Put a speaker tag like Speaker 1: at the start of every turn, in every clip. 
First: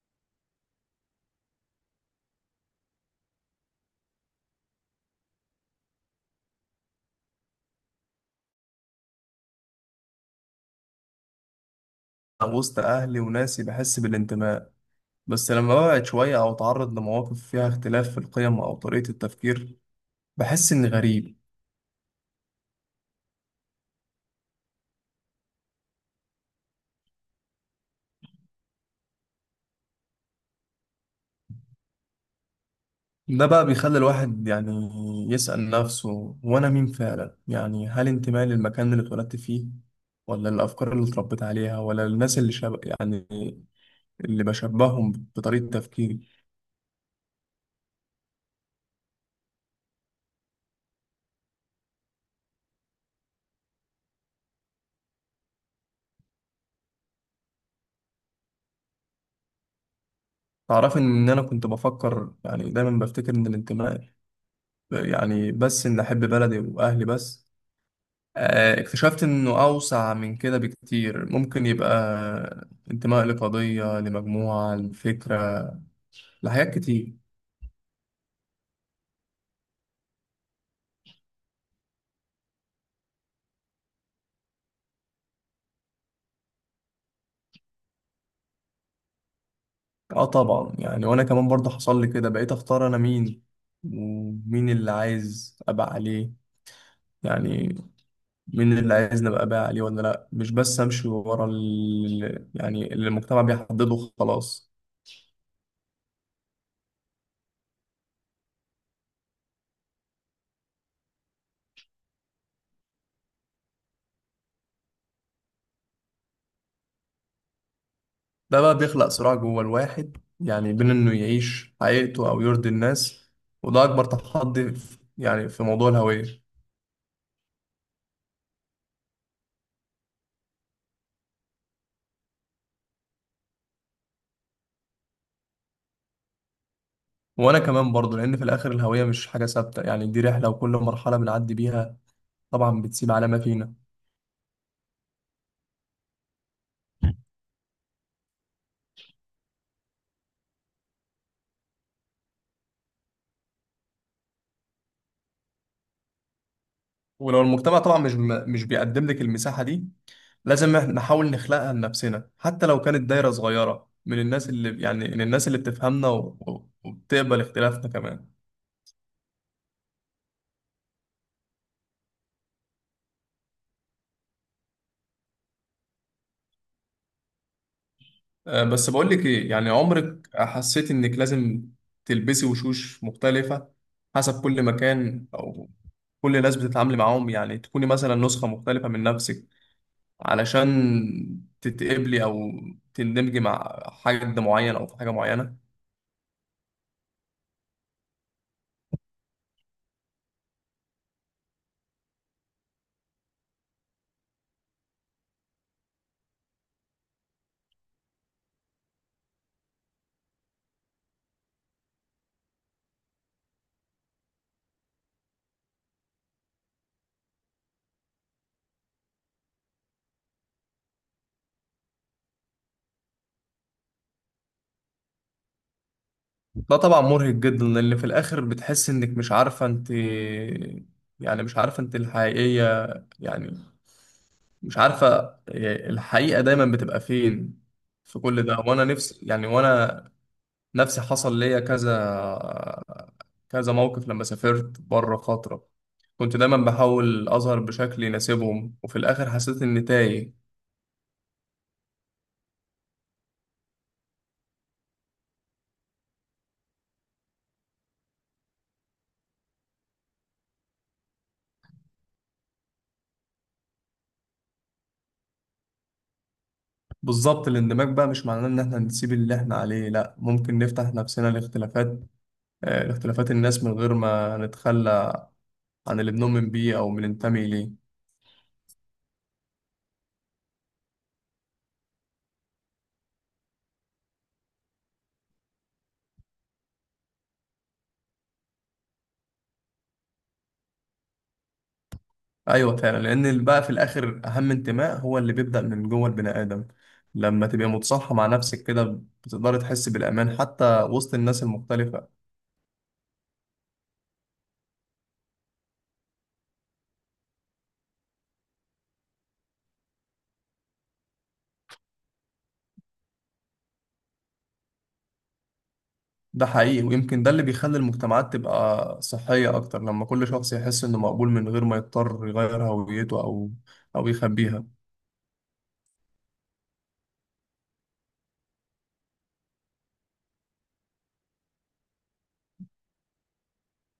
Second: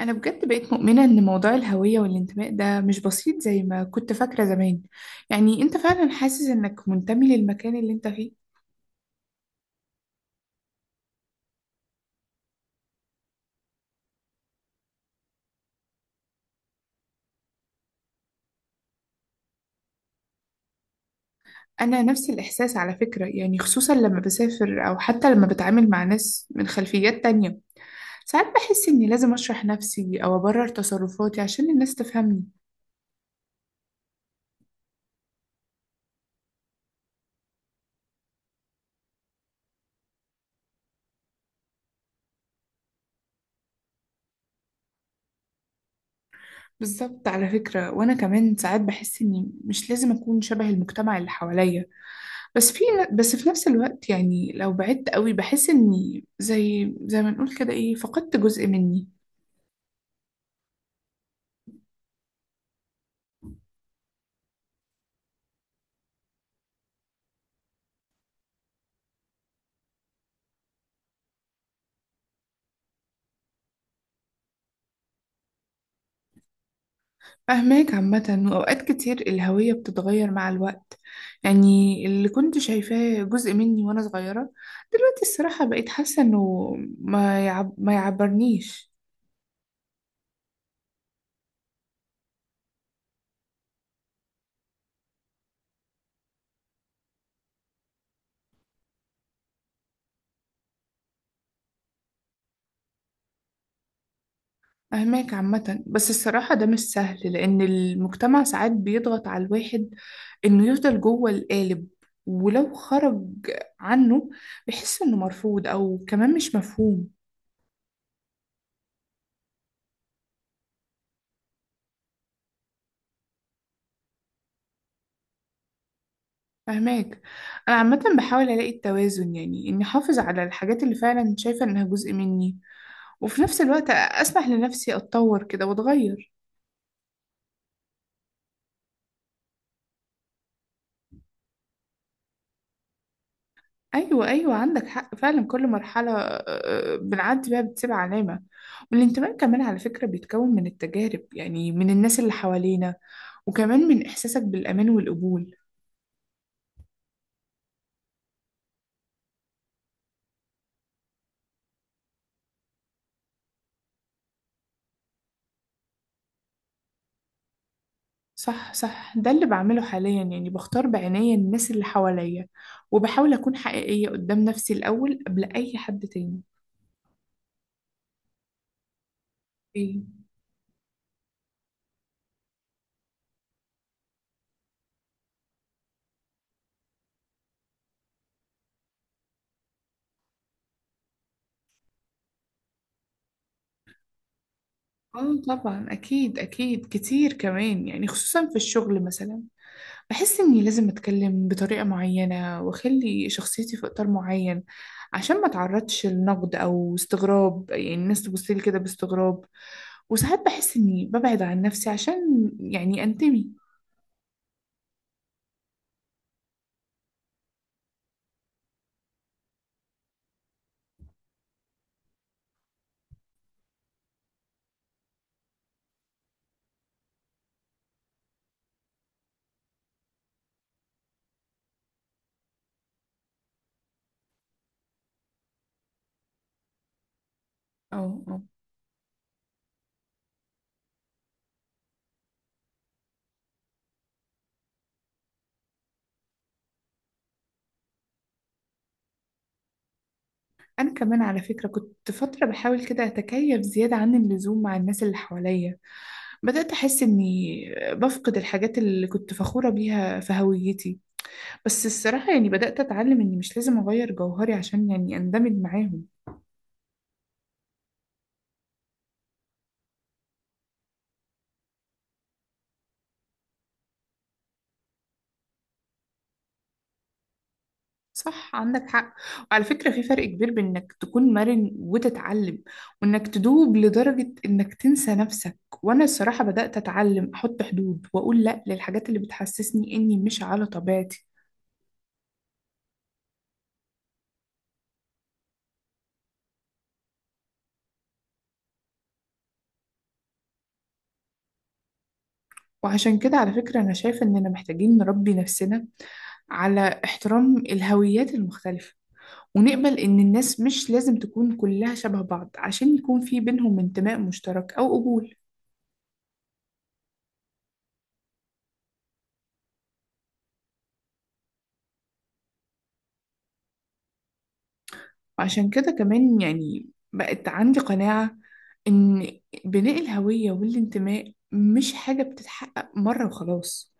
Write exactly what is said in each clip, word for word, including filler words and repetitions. Speaker 1: أنا بجد بقيت مؤمنة إن موضوع الهوية والانتماء ده مش بسيط زي ما كنت فاكرة زمان. يعني أنت فعلا حاسس إنك منتمي للمكان اللي أنت فيه؟
Speaker 2: وسط أهلي وناسي بحس بالانتماء، بس لما ببعد شوية أو أتعرض لمواقف فيها اختلاف في القيم أو طريقة التفكير بحس إني غريب.
Speaker 1: أنا نفس الإحساس على فكرة، يعني خصوصا لما بسافر أو حتى لما بتعامل مع ناس من خلفيات تانية. ساعات بحس إني لازم أشرح نفسي أو أبرر تصرفاتي عشان الناس تفهمني.
Speaker 2: ده بقى بيخلي الواحد يعني يسأل نفسه، وأنا مين فعلا؟ يعني هل انتمائي للمكان اللي اتولدت فيه، ولا الأفكار اللي اتربيت عليها، ولا الناس اللي شب... يعني اللي بشبههم بطريقة تفكيري؟
Speaker 1: بالظبط على فكرة، وأنا كمان ساعات بحس إني مش لازم أكون شبه المجتمع اللي حواليا. بس في بس في نفس الوقت، يعني لو بعدت قوي بحس اني، زي زي ما نقول كده، ايه، فقدت جزء مني.
Speaker 2: تعرف إن أنا كنت بفكر، يعني دايما بفتكر إن الانتماء يعني بس إن أحب بلدي وأهلي بس. آه، اكتشفت انه اوسع من كده بكتير، ممكن يبقى انتماء لقضية، لمجموعة، لفكرة، لحاجات كتير.
Speaker 1: فاهماك عامة. وأوقات كتير الهوية بتتغير مع الوقت، يعني اللي كنت شايفاه جزء مني وأنا صغيرة، دلوقتي الصراحة بقيت حاسة إنه ما يعب ما يعبرنيش.
Speaker 2: اه طبعا، يعني وانا كمان برضه حصل لي كده، بقيت اختار انا مين، ومين اللي عايز ابقى عليه. يعني مين اللي عايز نبقى بقى عليه ولا لا، مش بس امشي ورا ال... يعني اللي المجتمع بيحدده خلاص.
Speaker 1: أهماك عامة، بس الصراحة ده مش سهل، لأن المجتمع ساعات بيضغط على الواحد إنه يفضل جوه القالب، ولو خرج عنه بيحس إنه مرفوض أو كمان مش مفهوم.
Speaker 2: ده بقى بيخلق صراع جوه الواحد، يعني بين انه يعيش حقيقته او يرضي الناس، وده اكبر تحدي في- يعني في موضوع الهوية.
Speaker 1: فهماك. أنا عامة بحاول ألاقي التوازن، يعني إني أحافظ على الحاجات اللي فعلا شايفة إنها جزء مني، وفي نفس الوقت أسمح لنفسي أتطور كده وأتغير.
Speaker 2: وانا كمان برضو، لان في الاخر الهوية مش حاجة ثابتة، يعني دي رحلة وكل مرحلة بنعدي بيها طبعا بتسيب علامة فينا.
Speaker 1: ايوه، ايوه، عندك حق فعلا، كل مرحله آه، بنعدي بيها بتسيب علامه. والانتماء كمان على فكره بيتكون من التجارب، يعني من الناس اللي حوالينا وكمان من احساسك بالامان والقبول.
Speaker 2: ولو المجتمع طبعا مش م- مش بيقدم لك المساحة دي، لازم إحنا نحاول نخلقها لنفسنا، حتى لو كانت دايرة صغيرة من الناس اللي يعني من الناس اللي بتفهمنا و- و- وبتقبل اختلافنا كمان.
Speaker 1: صح، صح، ده اللي بعمله حاليا، يعني بختار بعناية الناس اللي حواليا، وبحاول اكون حقيقيه قدام نفسي الاول قبل اي حد تاني.
Speaker 2: أه، بس بقول لك ايه، يعني
Speaker 1: ايه.
Speaker 2: عمرك حسيت انك لازم تلبسي وشوش مختلفة حسب كل مكان او كل ناس بتتعاملي معاهم؟ يعني تكوني مثلا نسخة مختلفة من نفسك علشان تتقبلي او تندمجي مع حد معين او في حاجه
Speaker 1: اه،
Speaker 2: معينه.
Speaker 1: طبعا، اكيد اكيد كتير كمان، يعني خصوصا في الشغل مثلا بحس إني لازم أتكلم بطريقة معينة وأخلي شخصيتي في إطار معين، عشان ما أتعرضش لنقد أو استغراب، يعني الناس تبصلي كده باستغراب. وساعات بحس إني ببعد عن نفسي عشان يعني أنتمي.
Speaker 2: ده طبعا مرهق جدا، لان في الاخر بتحس انك مش عارفه انت، يعني مش عارفه انت الحقيقيه، يعني مش عارفه الحقيقه دايما بتبقى فين في
Speaker 1: أو أو
Speaker 2: كل ده. وانا نفسي، يعني وانا نفسي حصل ليا كذا كذا موقف لما سافرت بره فتره، كنت دايما بحاول اظهر بشكل يناسبهم وفي الاخر حسيت اني تايه.
Speaker 1: أنا كمان على فكرة كنت فترة بحاول كده أتكيف زيادة عن اللزوم مع الناس اللي حواليا، بدأت أحس إني بفقد الحاجات اللي كنت فخورة بيها في هويتي، بس الصراحة يعني بدأت أتعلم إني مش لازم أغير جوهري عشان يعني أندمج معاهم.
Speaker 2: بالظبط، الاندماج بقى مش معناه ان احنا نسيب اللي احنا عليه، لا، ممكن نفتح نفسنا لاختلافات، آه، لاختلافات الناس من غير ما نتخلى عن اللي بنؤمن بيه او بننتمي اليه.
Speaker 1: صح، عندك حق. وعلى فكرة في فرق كبير بين انك تكون مرن وتتعلم، وانك تدوب لدرجة انك تنسى نفسك. وانا الصراحة بدأت اتعلم احط حدود واقول لا للحاجات اللي بتحسسني اني مش على طبيعتي.
Speaker 2: ايوه فعلا، لان اللي بقى في الاخر اهم انتماء هو اللي بيبدأ من جوه البني ادم، لما تبقى متصالحة مع نفسك كده بتقدر تحس بالامان حتى وسط الناس المختلفة.
Speaker 1: وعشان كده على فكرة انا شايفة اننا محتاجين نربي نفسنا على احترام الهويات المختلفة، ونقبل ان الناس مش لازم تكون كلها شبه بعض عشان يكون في بينهم انتماء مشترك او قبول.
Speaker 2: ده حقيقي، ويمكن ده اللي بيخلي المجتمعات تبقى صحية اكتر، لما كل شخص يحس انه مقبول من غير ما يضطر يغير هويته او او يخبيها.
Speaker 1: وعشان كده كمان يعني بقت عندي قناعة إن بناء الهوية والانتماء مش حاجة بتتحقق مرة وخلاص.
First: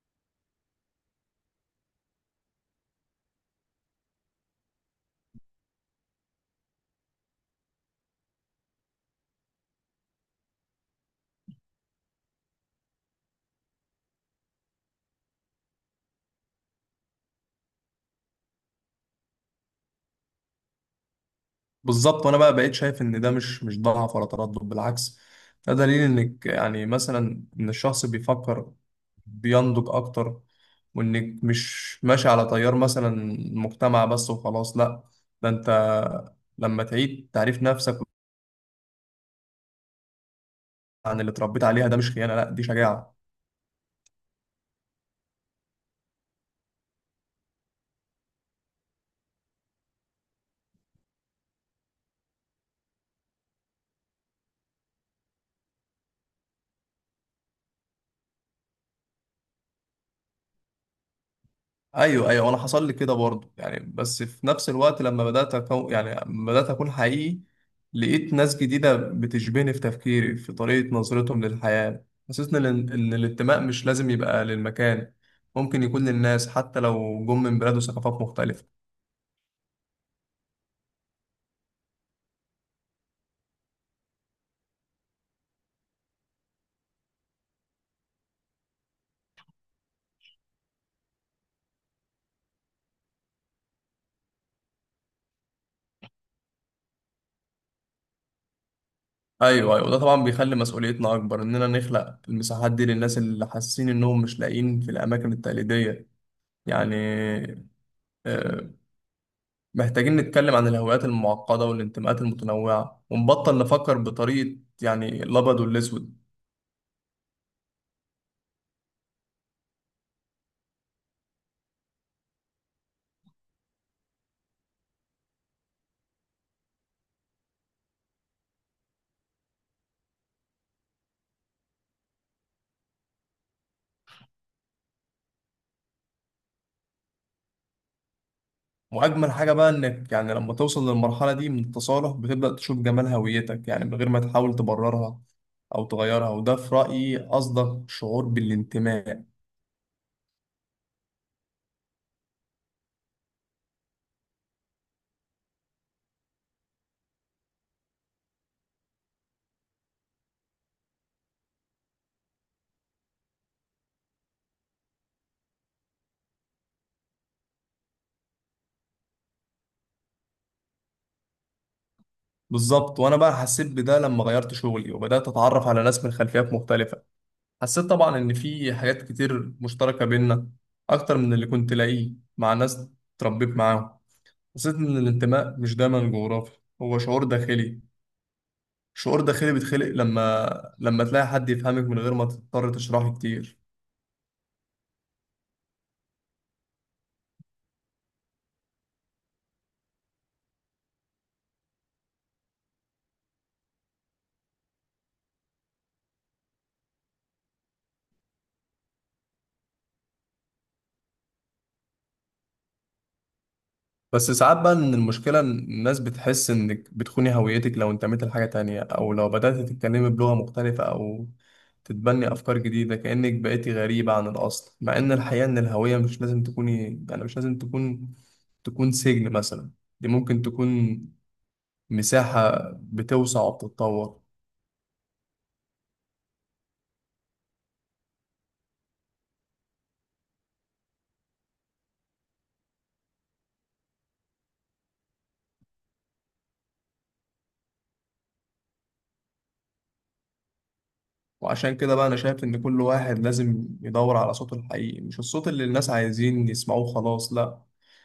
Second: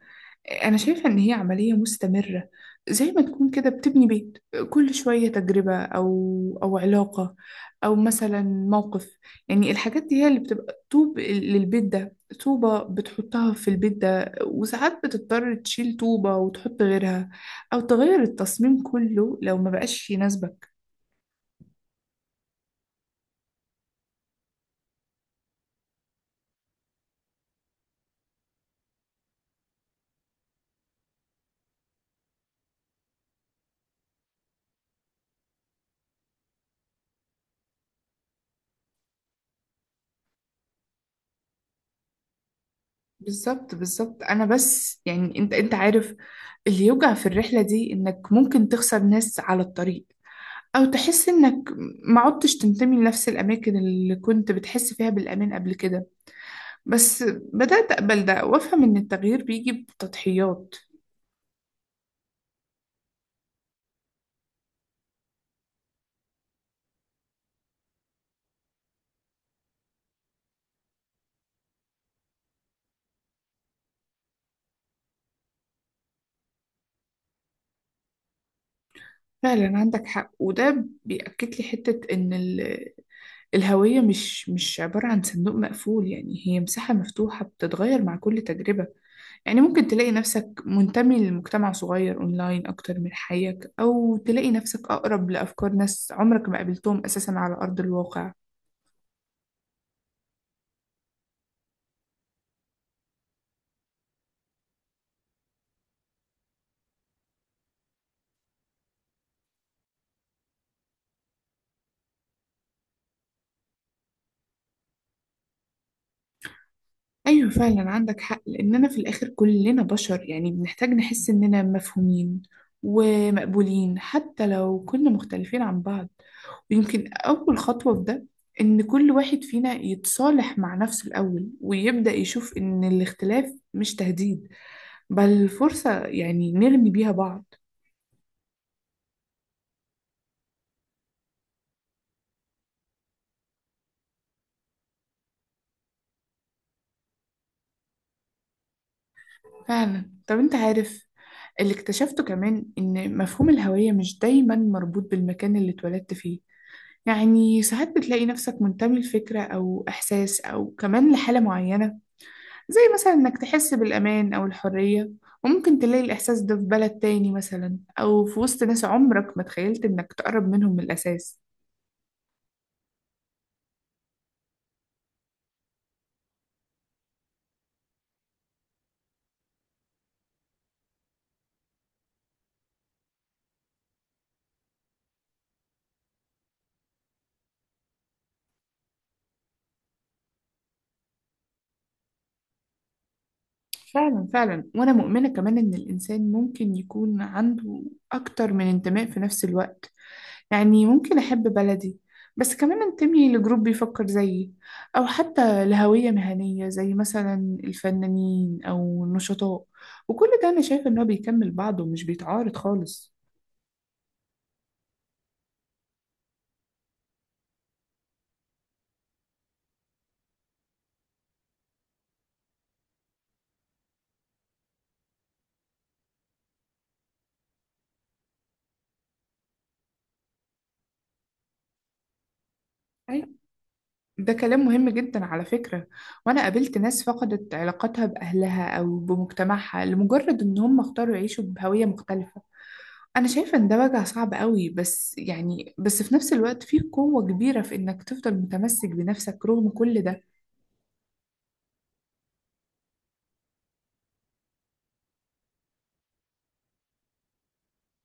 Speaker 1: أنا شايفة إن هي عملية مستمرة، زي ما تكون كده بتبني بيت، كل شوية تجربة أو أو علاقة أو مثلا موقف، يعني الحاجات دي هي اللي بتبقى طوب للبيت ده، طوبة بتحطها في البيت ده، وساعات بتضطر تشيل طوبة وتحط غيرها أو تغير التصميم كله لو ما بقاش يناسبك.
Speaker 2: بالظبط، وانا بقى بقيت شايف ان ده مش مش ضعف ولا تردد، بالعكس، ده دليل انك يعني مثلا ان الشخص بيفكر، بينضج اكتر، وانك مش ماشي على تيار مثلا المجتمع بس وخلاص، لا، ده انت لما تعيد تعريف نفسك عن اللي اتربيت عليها، ده مش خيانة، لا، دي شجاعة.
Speaker 1: بالظبط، بالظبط، انا بس يعني انت انت عارف اللي يوجع في الرحلة دي انك ممكن تخسر ناس على الطريق، او تحس انك ما عدتش تنتمي لنفس الاماكن اللي كنت بتحس فيها بالامان قبل كده. بس بدأت اقبل ده وافهم ان التغيير بيجي بتضحيات.
Speaker 2: ايوه ايوه انا حصل لي كده برضه، يعني بس في نفس الوقت لما بدات أكو يعني لما بدات اكون حقيقي لقيت ناس جديده بتشبهني في تفكيري في طريقه نظرتهم للحياه، حسيت ان ان الانتماء مش لازم يبقى للمكان، ممكن يكون للناس حتى لو جم من بلاد وثقافات مختلفه.
Speaker 1: فعلا عندك حق. وده بيأكد لي حتة ان ال- الهوية مش مش عبارة عن صندوق مقفول، يعني هي مساحة مفتوحة بتتغير مع كل تجربة. يعني ممكن تلاقي نفسك منتمي لمجتمع صغير أونلاين أكتر من حيك، أو تلاقي نفسك أقرب لأفكار ناس عمرك ما قابلتهم أساسا على أرض الواقع.
Speaker 2: ايوه ايوه، ده طبعا بيخلي مسؤوليتنا اكبر اننا نخلق المساحات دي للناس اللي حاسين انهم مش لاقيين في الاماكن التقليديه. يعني آه، محتاجين نتكلم عن الهويات المعقدة والانتماءات المتنوعة، ونبطل نفكر بطريقة يعني الأبيض والأسود.
Speaker 1: أيوة، فعلا عندك حق، لأننا في الآخر كلنا بشر يعني، بنحتاج نحس إننا مفهومين ومقبولين حتى لو كنا مختلفين عن بعض. ويمكن أول خطوة في ده إن كل واحد فينا يتصالح مع نفسه الأول ويبدأ يشوف إن الاختلاف مش تهديد، بل فرصة يعني نرمي بيها بعض.
Speaker 2: وأجمل حاجة بقى إنك يعني لما توصل للمرحلة دي من التصالح بتبدأ تشوف جمال هويتك يعني من غير ما تحاول تبررها أو تغيرها، وده في رأيي أصدق شعور بالانتماء.
Speaker 1: فعلا. طب انت عارف، اللي اكتشفته كمان ان مفهوم الهوية مش دايما مربوط بالمكان اللي اتولدت فيه، يعني ساعات بتلاقي نفسك منتمي لفكرة او احساس او كمان لحالة معينة، زي مثلا انك تحس بالامان او الحرية. وممكن تلاقي الاحساس ده في بلد تاني مثلا، او في وسط ناس عمرك ما تخيلت انك تقرب منهم من الاساس.
Speaker 2: بالظبط، وأنا بقى حسيت بده لما غيرت شغلي وبدأت أتعرف على ناس من خلفيات مختلفة، حسيت طبعا إن في حاجات كتير مشتركة بينا أكتر من اللي كنت لاقيه مع ناس اتربيت معاهم. حسيت إن الانتماء مش دايما جغرافي، هو شعور داخلي، شعور داخلي بيتخلق لما لما تلاقي حد يفهمك من غير ما تضطر تشرحه كتير.
Speaker 1: فعلا، فعلا، وانا مؤمنة كمان ان الانسان ممكن يكون عنده اكتر من انتماء في نفس الوقت، يعني ممكن أحب بلدي بس كمان أنتمي لجروب بيفكر زيي، أو حتى لهوية مهنية زي مثلا الفنانين أو النشطاء، وكل ده أنا شايفة إن هو بيكمل بعضه ومش بيتعارض خالص.
Speaker 2: بس ساعات بقى إن المشكلة إن الناس بتحس إنك بتخوني هويتك لو انتميت لحاجة تانية، أو لو بدأت تتكلمي بلغة مختلفة، أو تتبني أفكار جديدة، كأنك بقيتي غريبة عن الأصل، مع إن الحقيقة إن الهوية مش لازم تكوني يعني مش لازم تكون تكون سجن مثلا، دي ممكن تكون مساحة
Speaker 1: أيوة.
Speaker 2: بتوسع وبتتطور.
Speaker 1: ده كلام مهم جدا على فكرة. وأنا قابلت ناس فقدت علاقتها بأهلها أو بمجتمعها لمجرد إن هم اختاروا يعيشوا بهوية مختلفة. أنا شايفة إن ده وجع صعب قوي، بس يعني بس في نفس الوقت فيه قوة كبيرة في إنك تفضل متمسك بنفسك رغم كل ده.
Speaker 2: وعشان كده بقى أنا شايف إن كل واحد لازم يدور على صوته الحقيقي، مش الصوت اللي الناس عايزين يسمعوه، خلاص، لأ،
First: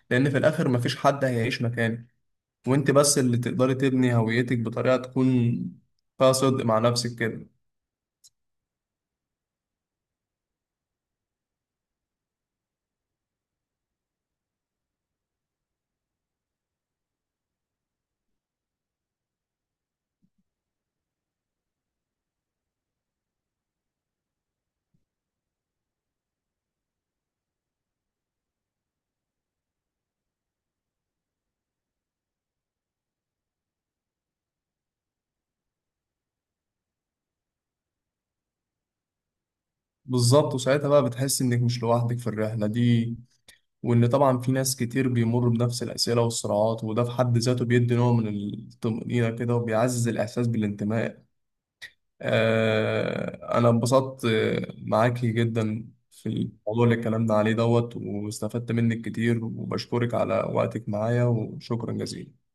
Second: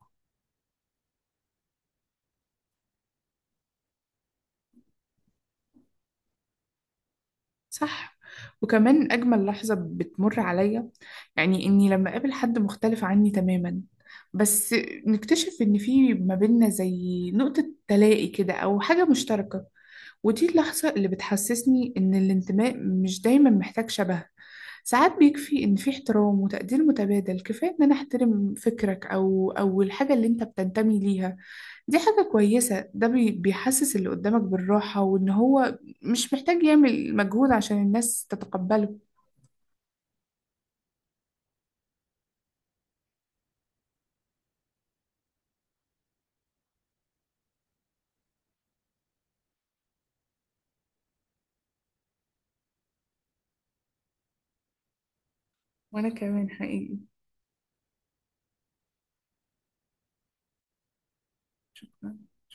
Speaker 2: لأن في الآخر مفيش حد هيعيش مكانك، وأنت بس اللي تقدري تبني هويتك بطريقة تكون فيها صدق مع نفسك كده.
Speaker 1: صح. وكمان أجمل لحظة بتمر عليا، يعني إني لما أقابل حد مختلف عني تماما، بس نكتشف إن في ما بيننا زي نقطة تلاقي كده أو حاجة مشتركة. ودي اللحظة اللي بتحسسني إن الانتماء مش دايما محتاج شبه، ساعات بيكفي إن في احترام وتقدير متبادل، كفاية إن أنا أحترم فكرك أو أو الحاجة اللي أنت بتنتمي ليها. دي حاجة كويسة، ده بي- بيحسس اللي قدامك بالراحة، وإن هو مش محتاج يعمل مجهود عشان الناس تتقبله.
Speaker 2: بالظبط، وساعتها بقى بتحس إنك مش لوحدك في الرحلة دي، وإن طبعا في ناس كتير بيمروا بنفس الأسئلة والصراعات، وده في حد ذاته بيدي نوع من الطمأنينة كده وبيعزز الإحساس بالانتماء. آه، أنا انبسطت آه، معاكي جدا
Speaker 1: وأنا
Speaker 2: في
Speaker 1: كمان
Speaker 2: الموضوع اللي
Speaker 1: حقيقي.
Speaker 2: اتكلمنا عليه دوت، واستفدت منك كتير، وبشكرك على وقتك معايا، وشكرا
Speaker 1: شكرا.
Speaker 2: جزيلا.